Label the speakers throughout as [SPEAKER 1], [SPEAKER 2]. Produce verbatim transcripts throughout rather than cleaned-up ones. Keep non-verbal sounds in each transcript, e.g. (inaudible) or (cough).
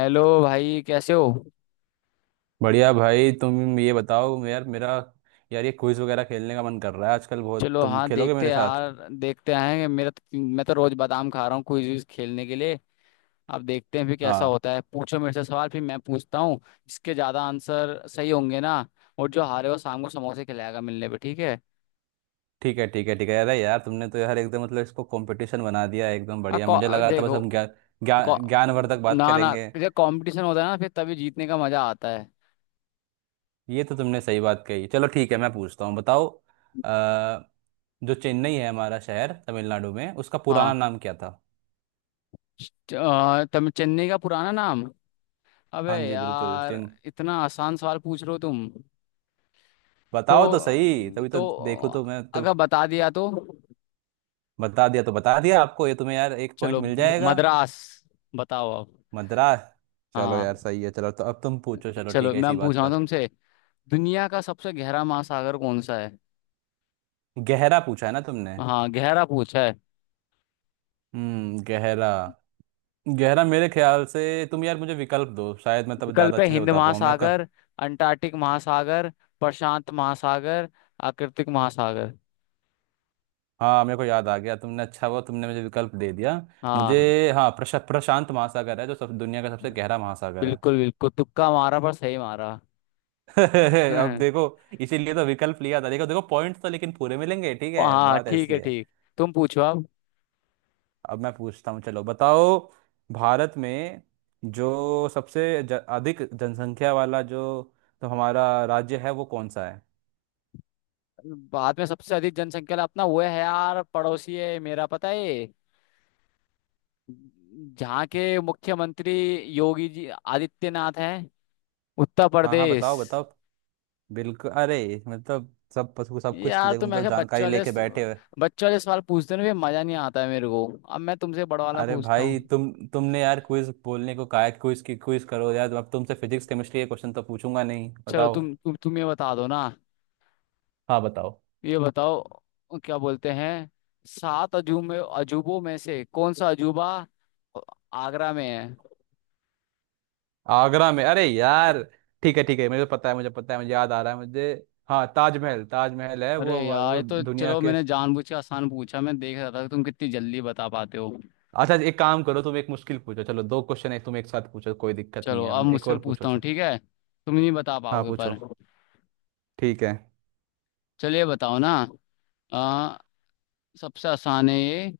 [SPEAKER 1] Hello भाई, कैसे हो।
[SPEAKER 2] बढ़िया भाई। तुम ये बताओ यार मेरा यार, ये क्विज वगैरह खेलने का मन कर रहा है आजकल बहुत।
[SPEAKER 1] चलो
[SPEAKER 2] तुम
[SPEAKER 1] हाँ,
[SPEAKER 2] खेलोगे
[SPEAKER 1] देखते
[SPEAKER 2] मेरे
[SPEAKER 1] हैं
[SPEAKER 2] साथ?
[SPEAKER 1] यार। देखते हैं। मेरा तो, मैं तो रोज बादाम खा रहा हूँ क्विज विज खेलने के लिए। अब देखते हैं फिर कैसा
[SPEAKER 2] हाँ।
[SPEAKER 1] होता है। पूछो मेरे से सवाल, फिर मैं पूछता हूँ। जिसके ज्यादा आंसर सही होंगे ना। और जो हारे वो शाम को समोसे खिलाएगा मिलने पे, ठीक है।
[SPEAKER 2] ठीक है, ठीक है, ठीक है। अरे यार, तुमने तो यार एकदम, मतलब, इसको कंपटीशन बना दिया है, एकदम
[SPEAKER 1] आ,
[SPEAKER 2] बढ़िया।
[SPEAKER 1] कौ-
[SPEAKER 2] मुझे
[SPEAKER 1] आ,
[SPEAKER 2] लगा था बस
[SPEAKER 1] देखो।
[SPEAKER 2] हम ज्ञान
[SPEAKER 1] कौ,
[SPEAKER 2] ज्ञान ज्ञानवर्धक बात
[SPEAKER 1] ना ना,
[SPEAKER 2] करेंगे।
[SPEAKER 1] जब कंपटीशन होता है ना फिर तभी जीतने का मजा आता है।
[SPEAKER 2] ये तो तुमने सही बात कही। चलो ठीक है, मैं पूछता हूँ, बताओ। अ, जो चेन्नई है हमारा शहर तमिलनाडु में, उसका पुराना
[SPEAKER 1] हाँ।
[SPEAKER 2] नाम क्या था?
[SPEAKER 1] च- आ, तुम चेन्नई का पुराना नाम। अबे
[SPEAKER 2] हाँ जी, बिल्कुल।
[SPEAKER 1] यार,
[SPEAKER 2] चिन।
[SPEAKER 1] इतना आसान सवाल पूछ रहे हो तुम। तो
[SPEAKER 2] बताओ तो सही,
[SPEAKER 1] अम,
[SPEAKER 2] तभी तो।
[SPEAKER 1] तो
[SPEAKER 2] देखो तो, मैं तो।
[SPEAKER 1] अगर बता दिया तो।
[SPEAKER 2] बता दिया तो बता दिया, आपको, ये तुम्हें यार, एक पॉइंट
[SPEAKER 1] चलो,
[SPEAKER 2] मिल जाएगा।
[SPEAKER 1] मद्रास। बताओ अब।
[SPEAKER 2] मद्रास। चलो
[SPEAKER 1] हाँ।
[SPEAKER 2] यार, सही है। चलो, तो अब तुम पूछो। चलो
[SPEAKER 1] चलो,
[SPEAKER 2] ठीक है, इसी
[SPEAKER 1] मैं पूछ
[SPEAKER 2] बात
[SPEAKER 1] रहा हूँ
[SPEAKER 2] पर।
[SPEAKER 1] तुमसे। दुनिया का सबसे गहरा महासागर कौन सा है।
[SPEAKER 2] गहरा पूछा है ना तुमने?
[SPEAKER 1] हाँ, गहरा पूछा है।
[SPEAKER 2] हम्म गहरा। गहरा, मेरे ख्याल से, तुम यार मुझे विकल्प दो, शायद मैं तब ज़्यादा
[SPEAKER 1] विकल्प है
[SPEAKER 2] अच्छे से
[SPEAKER 1] हिंद
[SPEAKER 2] बता पाऊँ। मैं क...
[SPEAKER 1] महासागर, अंटार्कटिक महासागर, प्रशांत महासागर, आर्कटिक महासागर।
[SPEAKER 2] हाँ, मेरे को याद आ गया, तुमने, अच्छा हुआ तुमने मुझे विकल्प दे दिया।
[SPEAKER 1] हाँ।
[SPEAKER 2] मुझे, हाँ, प्रश, प्रशांत महासागर है जो, सब, दुनिया का सबसे गहरा महासागर
[SPEAKER 1] बिल्कुल बिल्कुल, तुक्का मारा पर सही मारा।
[SPEAKER 2] है। (laughs) अब
[SPEAKER 1] (laughs)
[SPEAKER 2] देखो, इसीलिए तो विकल्प लिया था। देखो देखो, पॉइंट्स तो लेकिन पूरे मिलेंगे, ठीक है,
[SPEAKER 1] हाँ
[SPEAKER 2] बात
[SPEAKER 1] ठीक
[SPEAKER 2] ऐसी
[SPEAKER 1] है,
[SPEAKER 2] है।
[SPEAKER 1] ठीक। तुम पूछो अब।
[SPEAKER 2] अब मैं पूछता हूँ, चलो बताओ। भारत में जो सबसे ज- अधिक जनसंख्या वाला जो, तो हमारा राज्य है, वो कौन सा है?
[SPEAKER 1] भारत में सबसे अधिक जनसंख्या वाला अपना वो है यार, पड़ोसी है मेरा, पता है। जहाँ के मुख्यमंत्री योगी जी आदित्यनाथ हैं। उत्तर
[SPEAKER 2] हाँ हाँ,
[SPEAKER 1] प्रदेश।
[SPEAKER 2] बताओ बताओ। बिल्कुल। अरे, मतलब, सब सब कुछ
[SPEAKER 1] यार,
[SPEAKER 2] ले,
[SPEAKER 1] तुम
[SPEAKER 2] मतलब,
[SPEAKER 1] ऐसे बच्चे
[SPEAKER 2] जानकारी
[SPEAKER 1] वाले
[SPEAKER 2] लेके बैठे हो।
[SPEAKER 1] बच्चे वाले सवाल पूछते हो ना, ये मजा नहीं आता है मेरे को। अब मैं तुमसे बड़ा वाला
[SPEAKER 2] अरे
[SPEAKER 1] पूछता
[SPEAKER 2] भाई,
[SPEAKER 1] हूँ।
[SPEAKER 2] तुम तुमने यार क्विज बोलने को कहा है, क्विज की, क्विज करो यार। अब तुमसे फिजिक्स केमिस्ट्री के क्वेश्चन तो पूछूंगा नहीं।
[SPEAKER 1] चलो,
[SPEAKER 2] बताओ।
[SPEAKER 1] तुम तुम तुम ये बता दो ना।
[SPEAKER 2] हाँ, बताओ।
[SPEAKER 1] ये बताओ, क्या बोलते हैं, सात अजूबे में अजूबों में से कौन सा अजूबा आगरा में है।
[SPEAKER 2] आगरा में? अरे यार, ठीक है ठीक है, मुझे पता है मुझे पता है, मुझे याद आ रहा है। मुझे, हाँ, ताजमहल, ताजमहल है
[SPEAKER 1] अरे
[SPEAKER 2] वो। हमा-,
[SPEAKER 1] यार,
[SPEAKER 2] वो
[SPEAKER 1] ये तो
[SPEAKER 2] दुनिया
[SPEAKER 1] चलो
[SPEAKER 2] के।
[SPEAKER 1] मैंने जानबूझ के आसान पूछा। मैं देख रहा था कि तुम कितनी जल्दी बता पाते हो।
[SPEAKER 2] अच्छा, एक काम करो तुम, एक मुश्किल पूछो। चलो, दो क्वेश्चन, एक तुम एक साथ पूछो, कोई दिक्कत नहीं
[SPEAKER 1] चलो
[SPEAKER 2] है,
[SPEAKER 1] अब
[SPEAKER 2] एक
[SPEAKER 1] मुझसे
[SPEAKER 2] और पूछो,
[SPEAKER 1] पूछता हूँ,
[SPEAKER 2] चल।
[SPEAKER 1] ठीक है। तुम नहीं बता
[SPEAKER 2] हाँ,
[SPEAKER 1] पाओगे
[SPEAKER 2] पूछो।
[SPEAKER 1] पर।
[SPEAKER 2] ठीक है।
[SPEAKER 1] चलिए बताओ ना। आ, सबसे आसान है ये।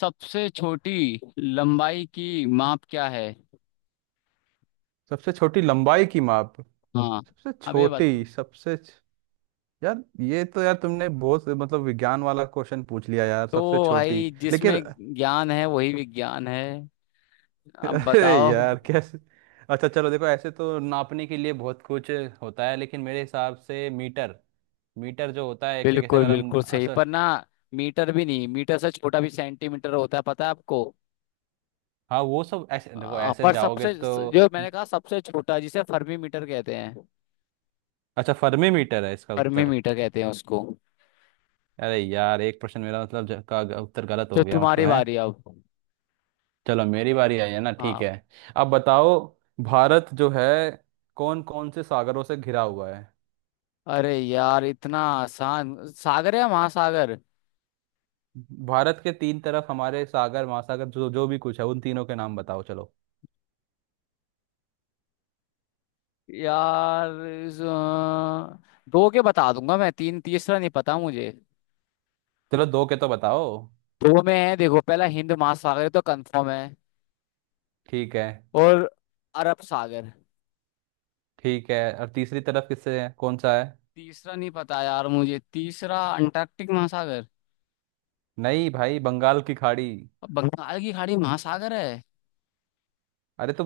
[SPEAKER 1] सबसे छोटी लंबाई की माप क्या है।
[SPEAKER 2] सबसे छोटी लंबाई की माप।
[SPEAKER 1] हाँ।
[SPEAKER 2] सबसे
[SPEAKER 1] अब ये बत।
[SPEAKER 2] छोटी, सबसे छ- यार ये तो यार, तुमने बहुत, मतलब, विज्ञान वाला क्वेश्चन पूछ लिया यार।
[SPEAKER 1] तो
[SPEAKER 2] सबसे छोटी,
[SPEAKER 1] भाई,
[SPEAKER 2] लेकिन।
[SPEAKER 1] जिसमें
[SPEAKER 2] (laughs)
[SPEAKER 1] ज्ञान है वही विज्ञान है। अब
[SPEAKER 2] अरे
[SPEAKER 1] बताओ।
[SPEAKER 2] यार, कैसे। अच्छा चलो, देखो, ऐसे तो नापने के लिए बहुत कुछ होता है, लेकिन मेरे हिसाब से मीटर, मीटर जो होता है, एक तरीके से,
[SPEAKER 1] बिल्कुल
[SPEAKER 2] अगर हम
[SPEAKER 1] बिल्कुल सही,
[SPEAKER 2] असर।
[SPEAKER 1] पर ना मीटर भी नहीं, मीटर से छोटा भी सेंटीमीटर होता है, पता है आपको।
[SPEAKER 2] हाँ, वो सब ऐसे देखो,
[SPEAKER 1] आ,
[SPEAKER 2] ऐसे
[SPEAKER 1] पर
[SPEAKER 2] जाओगे
[SPEAKER 1] सबसे
[SPEAKER 2] तो।
[SPEAKER 1] जो मैंने कहा सबसे छोटा, जिसे फर्मी मीटर कहते हैं।
[SPEAKER 2] अच्छा, फर्मी मीटर है इसका
[SPEAKER 1] फर्मी
[SPEAKER 2] उत्तर।
[SPEAKER 1] मीटर कहते हैं उसको।
[SPEAKER 2] अरे यार, एक प्रश्न मेरा, मतलब, ज- का ग- उत्तर गलत
[SPEAKER 1] तो
[SPEAKER 2] हो गया, मतलब
[SPEAKER 1] तुम्हारी
[SPEAKER 2] है।
[SPEAKER 1] बारी अब।
[SPEAKER 2] चलो, मेरी बारी आई है ना, ठीक
[SPEAKER 1] हाँ।
[SPEAKER 2] है। अब बताओ, भारत जो है, कौन कौन से सागरों से घिरा हुआ है?
[SPEAKER 1] अरे यार, इतना आसान। सागर या महासागर।
[SPEAKER 2] भारत के तीन तरफ हमारे सागर, महासागर, जो जो भी कुछ है, उन तीनों के नाम बताओ, चलो।
[SPEAKER 1] यार इस, अ, दो के बता दूंगा मैं, तीन तीसरा नहीं पता मुझे।
[SPEAKER 2] चलो, दो के तो बताओ।
[SPEAKER 1] दो में है देखो, पहला हिंद महासागर तो कंफर्म है।
[SPEAKER 2] ठीक है,
[SPEAKER 1] और अरब सागर।
[SPEAKER 2] ठीक है। और तीसरी तरफ किससे है, कौन सा है?
[SPEAKER 1] तीसरा नहीं पता यार मुझे, तीसरा अंटार्कटिक महासागर।
[SPEAKER 2] नहीं भाई, बंगाल की खाड़ी।
[SPEAKER 1] बंगाल की खाड़ी महासागर है।
[SPEAKER 2] अरे तो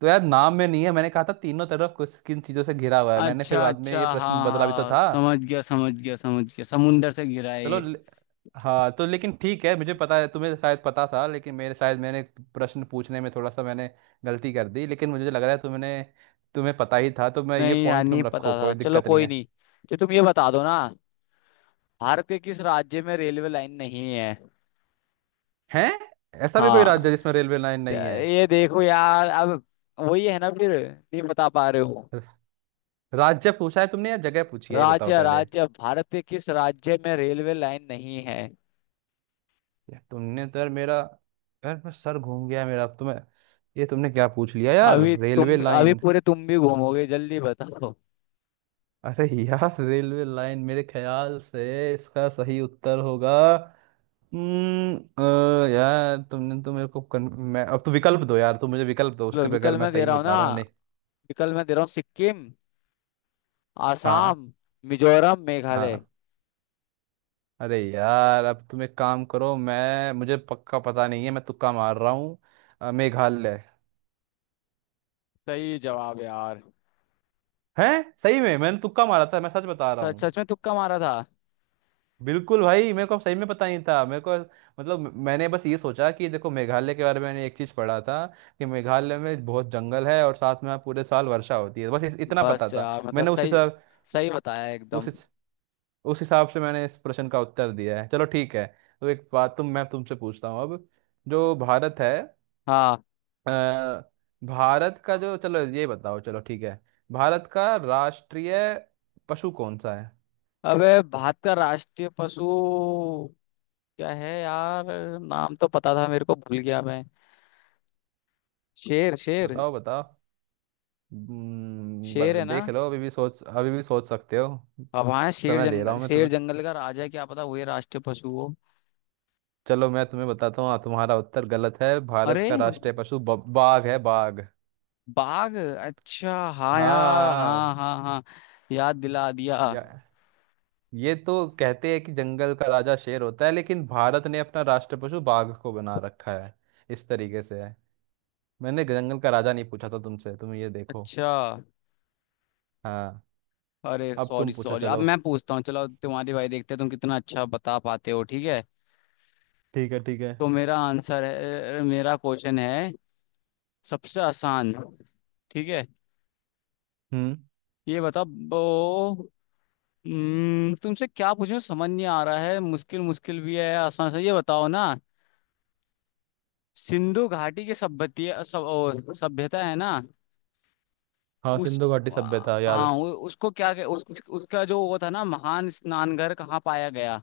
[SPEAKER 2] तो यार, नाम में नहीं है, मैंने कहा था तीनों तरफ कुछ, किन चीजों से घिरा हुआ है, मैंने फिर
[SPEAKER 1] अच्छा
[SPEAKER 2] बाद में
[SPEAKER 1] अच्छा,
[SPEAKER 2] ये प्रश्न
[SPEAKER 1] हाँ
[SPEAKER 2] बदला भी तो
[SPEAKER 1] हाँ,
[SPEAKER 2] था।
[SPEAKER 1] समझ गया समझ गया समझ गया, समुंदर से घिरा है
[SPEAKER 2] चलो।
[SPEAKER 1] ये।
[SPEAKER 2] हाँ तो, लेकिन ठीक है, मुझे पता है तुम्हें शायद पता था, लेकिन मेरे, शायद मैंने प्रश्न पूछने में थोड़ा सा, मैंने गलती कर दी, लेकिन मुझे लग रहा है तुमने, तुम्हें पता ही था, तो मैं ये
[SPEAKER 1] नहीं यार,
[SPEAKER 2] पॉइंट
[SPEAKER 1] नहीं
[SPEAKER 2] तुम
[SPEAKER 1] पता
[SPEAKER 2] रखो,
[SPEAKER 1] था,
[SPEAKER 2] कोई
[SPEAKER 1] चलो
[SPEAKER 2] दिक्कत नहीं
[SPEAKER 1] कोई
[SPEAKER 2] है।
[SPEAKER 1] नहीं। तो तुम ये बता दो ना, भारत के किस राज्य में रेलवे लाइन नहीं है।
[SPEAKER 2] हैं? ऐसा भी कोई
[SPEAKER 1] हाँ।
[SPEAKER 2] राज्य जिसमें रेलवे लाइन
[SPEAKER 1] त-
[SPEAKER 2] नहीं है?
[SPEAKER 1] ये देखो यार अब, वही है ना फिर, नहीं बता पा रहे हो।
[SPEAKER 2] र- राज्य पूछा है तुमने या जगह पूछी है, ये बताओ
[SPEAKER 1] राज्य,
[SPEAKER 2] पहले।
[SPEAKER 1] राज्य, भारत के किस राज्य में रेलवे लाइन नहीं है।
[SPEAKER 2] यार तुमने तो यार मेरा, यार मैं सर घूम गया मेरा, तुम्हें, ये तुमने क्या पूछ लिया यार,
[SPEAKER 1] अभी तुम,
[SPEAKER 2] रेलवे
[SPEAKER 1] अभी
[SPEAKER 2] लाइन।
[SPEAKER 1] पूरे तुम भी घूमोगे, जल्दी बताओ।
[SPEAKER 2] अरे यार, रेलवे लाइन, मेरे ख्याल से इसका सही उत्तर होगा, हम्म अ, यार तुमने तो मेरे को कन... मैं अब तो, विकल्प दो यार, तुम मुझे विकल्प दो,
[SPEAKER 1] लो,
[SPEAKER 2] उसके बगैर
[SPEAKER 1] विकल्प
[SPEAKER 2] मैं
[SPEAKER 1] मैं दे
[SPEAKER 2] सही
[SPEAKER 1] रहा
[SPEAKER 2] में
[SPEAKER 1] हूँ
[SPEAKER 2] बता
[SPEAKER 1] ना।
[SPEAKER 2] रहा हूँ, नहीं।
[SPEAKER 1] विकल्प मैं दे रहा हूँ, सिक्किम,
[SPEAKER 2] हाँ।
[SPEAKER 1] आसाम, मिजोरम, मेघालय।
[SPEAKER 2] हाँ, अरे यार, अब तुम एक काम करो, मैं, मुझे पक्का पता नहीं है, मैं तुक्का मार रहा हूँ। अ, मेघालय।
[SPEAKER 1] सही जवाब यार।
[SPEAKER 2] है। सही में मैंने तुक्का मारा था, मैं सच बता रहा
[SPEAKER 1] सच,
[SPEAKER 2] हूँ।
[SPEAKER 1] सच में तुक्का मारा था।
[SPEAKER 2] बिल्कुल भाई, मेरे को सही में पता नहीं था मेरे को, मतलब, मैंने बस ये सोचा कि देखो, मेघालय के बारे में मैंने एक चीज़ पढ़ा था कि मेघालय में बहुत जंगल है, और साथ में वहाँ पूरे साल वर्षा होती है, बस इस- इतना पता
[SPEAKER 1] बस
[SPEAKER 2] था।
[SPEAKER 1] यार, मतलब
[SPEAKER 2] मैंने उसी
[SPEAKER 1] सही,
[SPEAKER 2] हिसाब,
[SPEAKER 1] सही बताया
[SPEAKER 2] उस
[SPEAKER 1] एकदम।
[SPEAKER 2] उस हिसाब से मैंने इस प्रश्न का उत्तर दिया है, चलो ठीक है। तो एक बात, तुम, मैं तुमसे पूछता हूँ अब। जो भारत है,
[SPEAKER 1] हाँ।
[SPEAKER 2] अ, भारत का जो, चलो ये बताओ, चलो ठीक है, भारत का राष्ट्रीय पशु कौन सा है?
[SPEAKER 1] अबे, भारत का राष्ट्रीय पशु क्या है यार। नाम तो पता था, मेरे को भूल गया मैं। शेर शेर।
[SPEAKER 2] बताओ बताओ। हम्म,
[SPEAKER 1] शेर
[SPEAKER 2] ब-
[SPEAKER 1] है ना।
[SPEAKER 2] देख लो, अभी भी सोच, अभी भी सोच सकते हो।
[SPEAKER 1] अब हाँ, शेर,
[SPEAKER 2] समय दे रहा
[SPEAKER 1] जंगल
[SPEAKER 2] हूँ मैं
[SPEAKER 1] शेर
[SPEAKER 2] तुम्हें।
[SPEAKER 1] जंगल का राजा है, क्या पता वही राष्ट्रीय पशु हो।
[SPEAKER 2] चलो, मैं तुम्हें बताता हूँ, तुम्हारा उत्तर गलत है। भारत
[SPEAKER 1] अरे,
[SPEAKER 2] का राष्ट्रीय पशु ब- बाघ है, बाघ।
[SPEAKER 1] बाघ। अच्छा हाँ यार,
[SPEAKER 2] हाँ।
[SPEAKER 1] हाँ हाँ हाँ, याद दिला दिया।
[SPEAKER 2] या, ये तो कहते हैं कि जंगल का राजा शेर होता है, लेकिन भारत ने अपना राष्ट्र पशु बाघ को बना रखा है, इस तरीके से है। मैंने जंगल का राजा नहीं पूछा था तुमसे, तुम ये देखो।
[SPEAKER 1] अच्छा।
[SPEAKER 2] हाँ।
[SPEAKER 1] अरे
[SPEAKER 2] अब
[SPEAKER 1] सॉरी
[SPEAKER 2] तुम पूछो,
[SPEAKER 1] सॉरी, अब
[SPEAKER 2] चलो।
[SPEAKER 1] मैं पूछता हूँ। चलो तुम्हारी भाई, देखते हैं तुम कितना अच्छा बता पाते हो, ठीक है।
[SPEAKER 2] ठीक है, ठीक है।
[SPEAKER 1] तो मेरा आंसर है, मेरा क्वेश्चन है, सबसे आसान, ठीक है।
[SPEAKER 2] हम्म।
[SPEAKER 1] ये बता वो। हम्म, तुमसे क्या पूछूं, समझ नहीं आ रहा है, मुश्किल मुश्किल भी है, आसान से ये बताओ ना। सिंधु घाटी की सभ्यती सब ओ, सभ्यता है ना।
[SPEAKER 2] हाँ,
[SPEAKER 1] उस
[SPEAKER 2] सिंधु घाटी सभ्यता,
[SPEAKER 1] हाँ
[SPEAKER 2] याद।
[SPEAKER 1] उ- उसको क्या कह- उस, उस- उसका जो वो था ना, महान स्नानघर कहाँ पाया गया।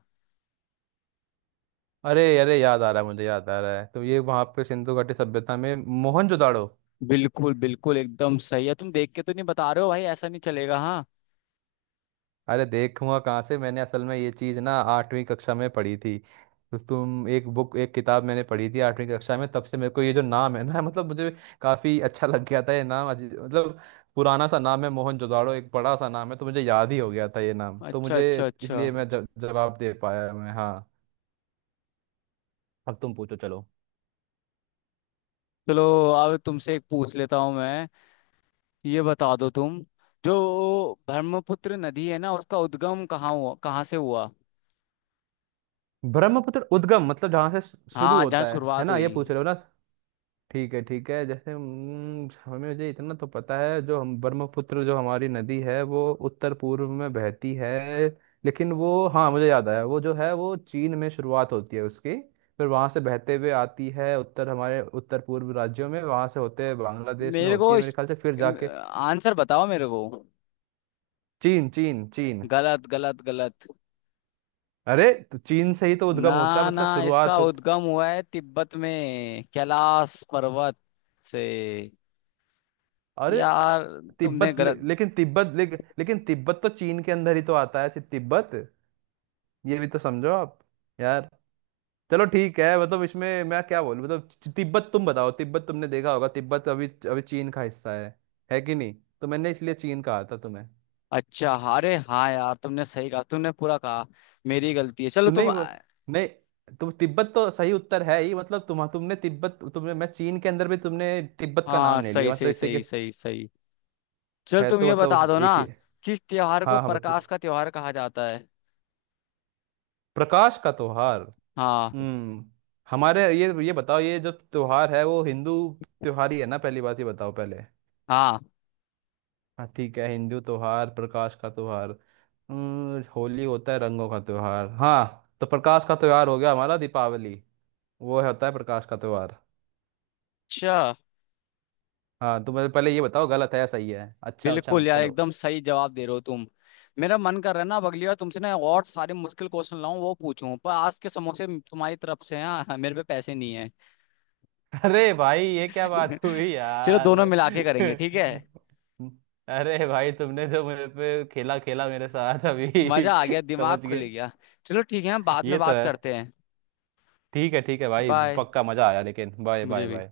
[SPEAKER 2] अरे अरे, याद आ रहा है मुझे, याद आ रहा है, तो ये, वहां पे सिंधु घाटी सभ्यता में मोहनजोदाड़ो।
[SPEAKER 1] बिल्कुल बिल्कुल, एकदम सही है। तुम देख के तो नहीं बता रहे हो भाई, ऐसा नहीं चलेगा हाँ।
[SPEAKER 2] अरे, देखूंगा कहाँ से, मैंने असल में ये चीज़ ना आठवीं कक्षा में पढ़ी थी, तो तुम, एक बुक, एक किताब मैंने पढ़ी थी आठवीं कक्षा में, तब से मेरे को ये जो नाम है ना, (laughs) मतलब मुझे काफ़ी अच्छा लग गया था ये नाम, अजी- मतलब, पुराना सा नाम है मोहनजोदाड़ो, एक बड़ा सा नाम है, तो मुझे याद ही हो गया था ये नाम, तो
[SPEAKER 1] अच्छा
[SPEAKER 2] मुझे
[SPEAKER 1] अच्छा अच्छा।
[SPEAKER 2] इसलिए मैं ज- जवाब दे पाया मैं, हाँ। अब तुम पूछो, चलो।
[SPEAKER 1] चलो, अब तुमसे एक पूछ लेता हूँ मैं। ये बता दो तुम, जो ब्रह्मपुत्र नदी है ना, उसका उद्गम कहाँ हुआ, कहाँ से हुआ।
[SPEAKER 2] ब्रह्मपुत्र, उद्गम मतलब जहाँ से शु- शुरू
[SPEAKER 1] हाँ, जहाँ
[SPEAKER 2] होता है है
[SPEAKER 1] शुरुआत
[SPEAKER 2] ना, ये पूछ
[SPEAKER 1] हुई।
[SPEAKER 2] रहे हो ना? ठीक है, ठीक है। जैसे, हम्म, हमें, मुझे इतना तो पता है, जो हम ब्रह्मपुत्र, जो हमारी नदी है, वो उत्तर पूर्व में बहती है, लेकिन वो, हाँ मुझे याद आया, वो जो है वो चीन में शुरुआत होती है उसकी, फिर वहां से बहते हुए आती है उत्तर, हमारे उत्तर पूर्व राज्यों में, वहां से होते हुए बांग्लादेश में
[SPEAKER 1] मेरे
[SPEAKER 2] होती
[SPEAKER 1] को
[SPEAKER 2] है मेरे
[SPEAKER 1] इस
[SPEAKER 2] ख्याल से, फिर जाके।
[SPEAKER 1] आंसर बताओ मेरे को।
[SPEAKER 2] चीन, चीन, चीन।
[SPEAKER 1] गलत गलत गलत।
[SPEAKER 2] अरे तो चीन से ही तो उद्गम होता है,
[SPEAKER 1] ना ना,
[SPEAKER 2] मतलब
[SPEAKER 1] इसका
[SPEAKER 2] शुरुआत होती।
[SPEAKER 1] उद्गम हुआ है तिब्बत में, कैलाश पर्वत से
[SPEAKER 2] अरे
[SPEAKER 1] यार। तुमने
[SPEAKER 2] तिब्बत ले,
[SPEAKER 1] गलत
[SPEAKER 2] लेकिन तिब्बत ले, लेकिन तिब्बत तो चीन के अंदर ही तो आता है, तिब्बत। ये भी तो समझो आप। यार, चलो ठीक है, मतलब इसमें मैं क्या बोलूं, मतलब ति- तिब्बत, तुम बताओ, तिब्बत तुमने देखा होगा, तिब्बत अभी अभी चीन का हिस्सा है है कि नहीं। तो मैंने इसलिए चीन कहा था तुम्हें।
[SPEAKER 1] अच्छा, अरे हाँ यार, तुमने सही कहा, तुमने पूरा कहा, मेरी गलती है। चलो
[SPEAKER 2] तू
[SPEAKER 1] तुम।
[SPEAKER 2] नहीं वो, नहीं तुम तिब्बत तो सही उत्तर है ही, मतलब तुम तुमने तिब्बत, तुमने, मैं, चीन के अंदर भी तुमने तिब्बत का
[SPEAKER 1] हाँ
[SPEAKER 2] नाम ले
[SPEAKER 1] सही
[SPEAKER 2] लिया, मतलब
[SPEAKER 1] सही
[SPEAKER 2] एक तरीके
[SPEAKER 1] सही
[SPEAKER 2] से
[SPEAKER 1] सही सही। चल
[SPEAKER 2] है,
[SPEAKER 1] तुम
[SPEAKER 2] तो
[SPEAKER 1] ये बता
[SPEAKER 2] मतलब
[SPEAKER 1] दो ना,
[SPEAKER 2] एक ही।
[SPEAKER 1] किस त्योहार को
[SPEAKER 2] हाँ हाँ, बतू।
[SPEAKER 1] प्रकाश का त्योहार कहा जाता है।
[SPEAKER 2] प्रकाश का त्योहार।
[SPEAKER 1] हाँ।
[SPEAKER 2] हम्म हमारे, ये ये बताओ, ये जो त्योहार है वो हिंदू त्योहार ही है ना, पहली बात ये बताओ पहले।
[SPEAKER 1] हाँ।
[SPEAKER 2] हाँ, ठीक है, हिंदू त्योहार, प्रकाश का त्योहार, हम्म, होली होता है रंगों का त्योहार, हाँ, तो प्रकाश का त्योहार हो गया हमारा दीपावली, वो होता है प्रकाश का त्योहार।
[SPEAKER 1] अच्छा।
[SPEAKER 2] हाँ, तुम मुझे पहले ये बताओ, गलत है या सही है, अच्छा अच्छा
[SPEAKER 1] बिल्कुल
[SPEAKER 2] मत
[SPEAKER 1] यार,
[SPEAKER 2] करो।
[SPEAKER 1] एकदम सही जवाब दे रहे हो तुम। मेरा मन कर रहा है ना, अब अगली बार तुमसे ना और सारे मुश्किल क्वेश्चन लाऊं वो पूछूं, पर आज के समोसे तुम्हारी तरफ से हैं हाँ, मेरे पे पैसे नहीं है।
[SPEAKER 2] (laughs) अरे भाई, ये क्या बात हुई
[SPEAKER 1] (laughs) चलो
[SPEAKER 2] यार!
[SPEAKER 1] दोनों मिला के
[SPEAKER 2] (laughs)
[SPEAKER 1] करेंगे, ठीक है।
[SPEAKER 2] अरे भाई, तुमने जो मेरे पे खेला खेला मेरे साथ अभी।
[SPEAKER 1] मजा आ गया,
[SPEAKER 2] (laughs) समझ
[SPEAKER 1] दिमाग खुल
[SPEAKER 2] गए।
[SPEAKER 1] गया। चलो ठीक है, हम बाद में
[SPEAKER 2] ये तो
[SPEAKER 1] बात
[SPEAKER 2] है।
[SPEAKER 1] करते हैं।
[SPEAKER 2] ठीक है, ठीक है भाई,
[SPEAKER 1] बाय।
[SPEAKER 2] पक्का मजा आया लेकिन। बाय,
[SPEAKER 1] मुझे
[SPEAKER 2] बाय,
[SPEAKER 1] भी।
[SPEAKER 2] बाय।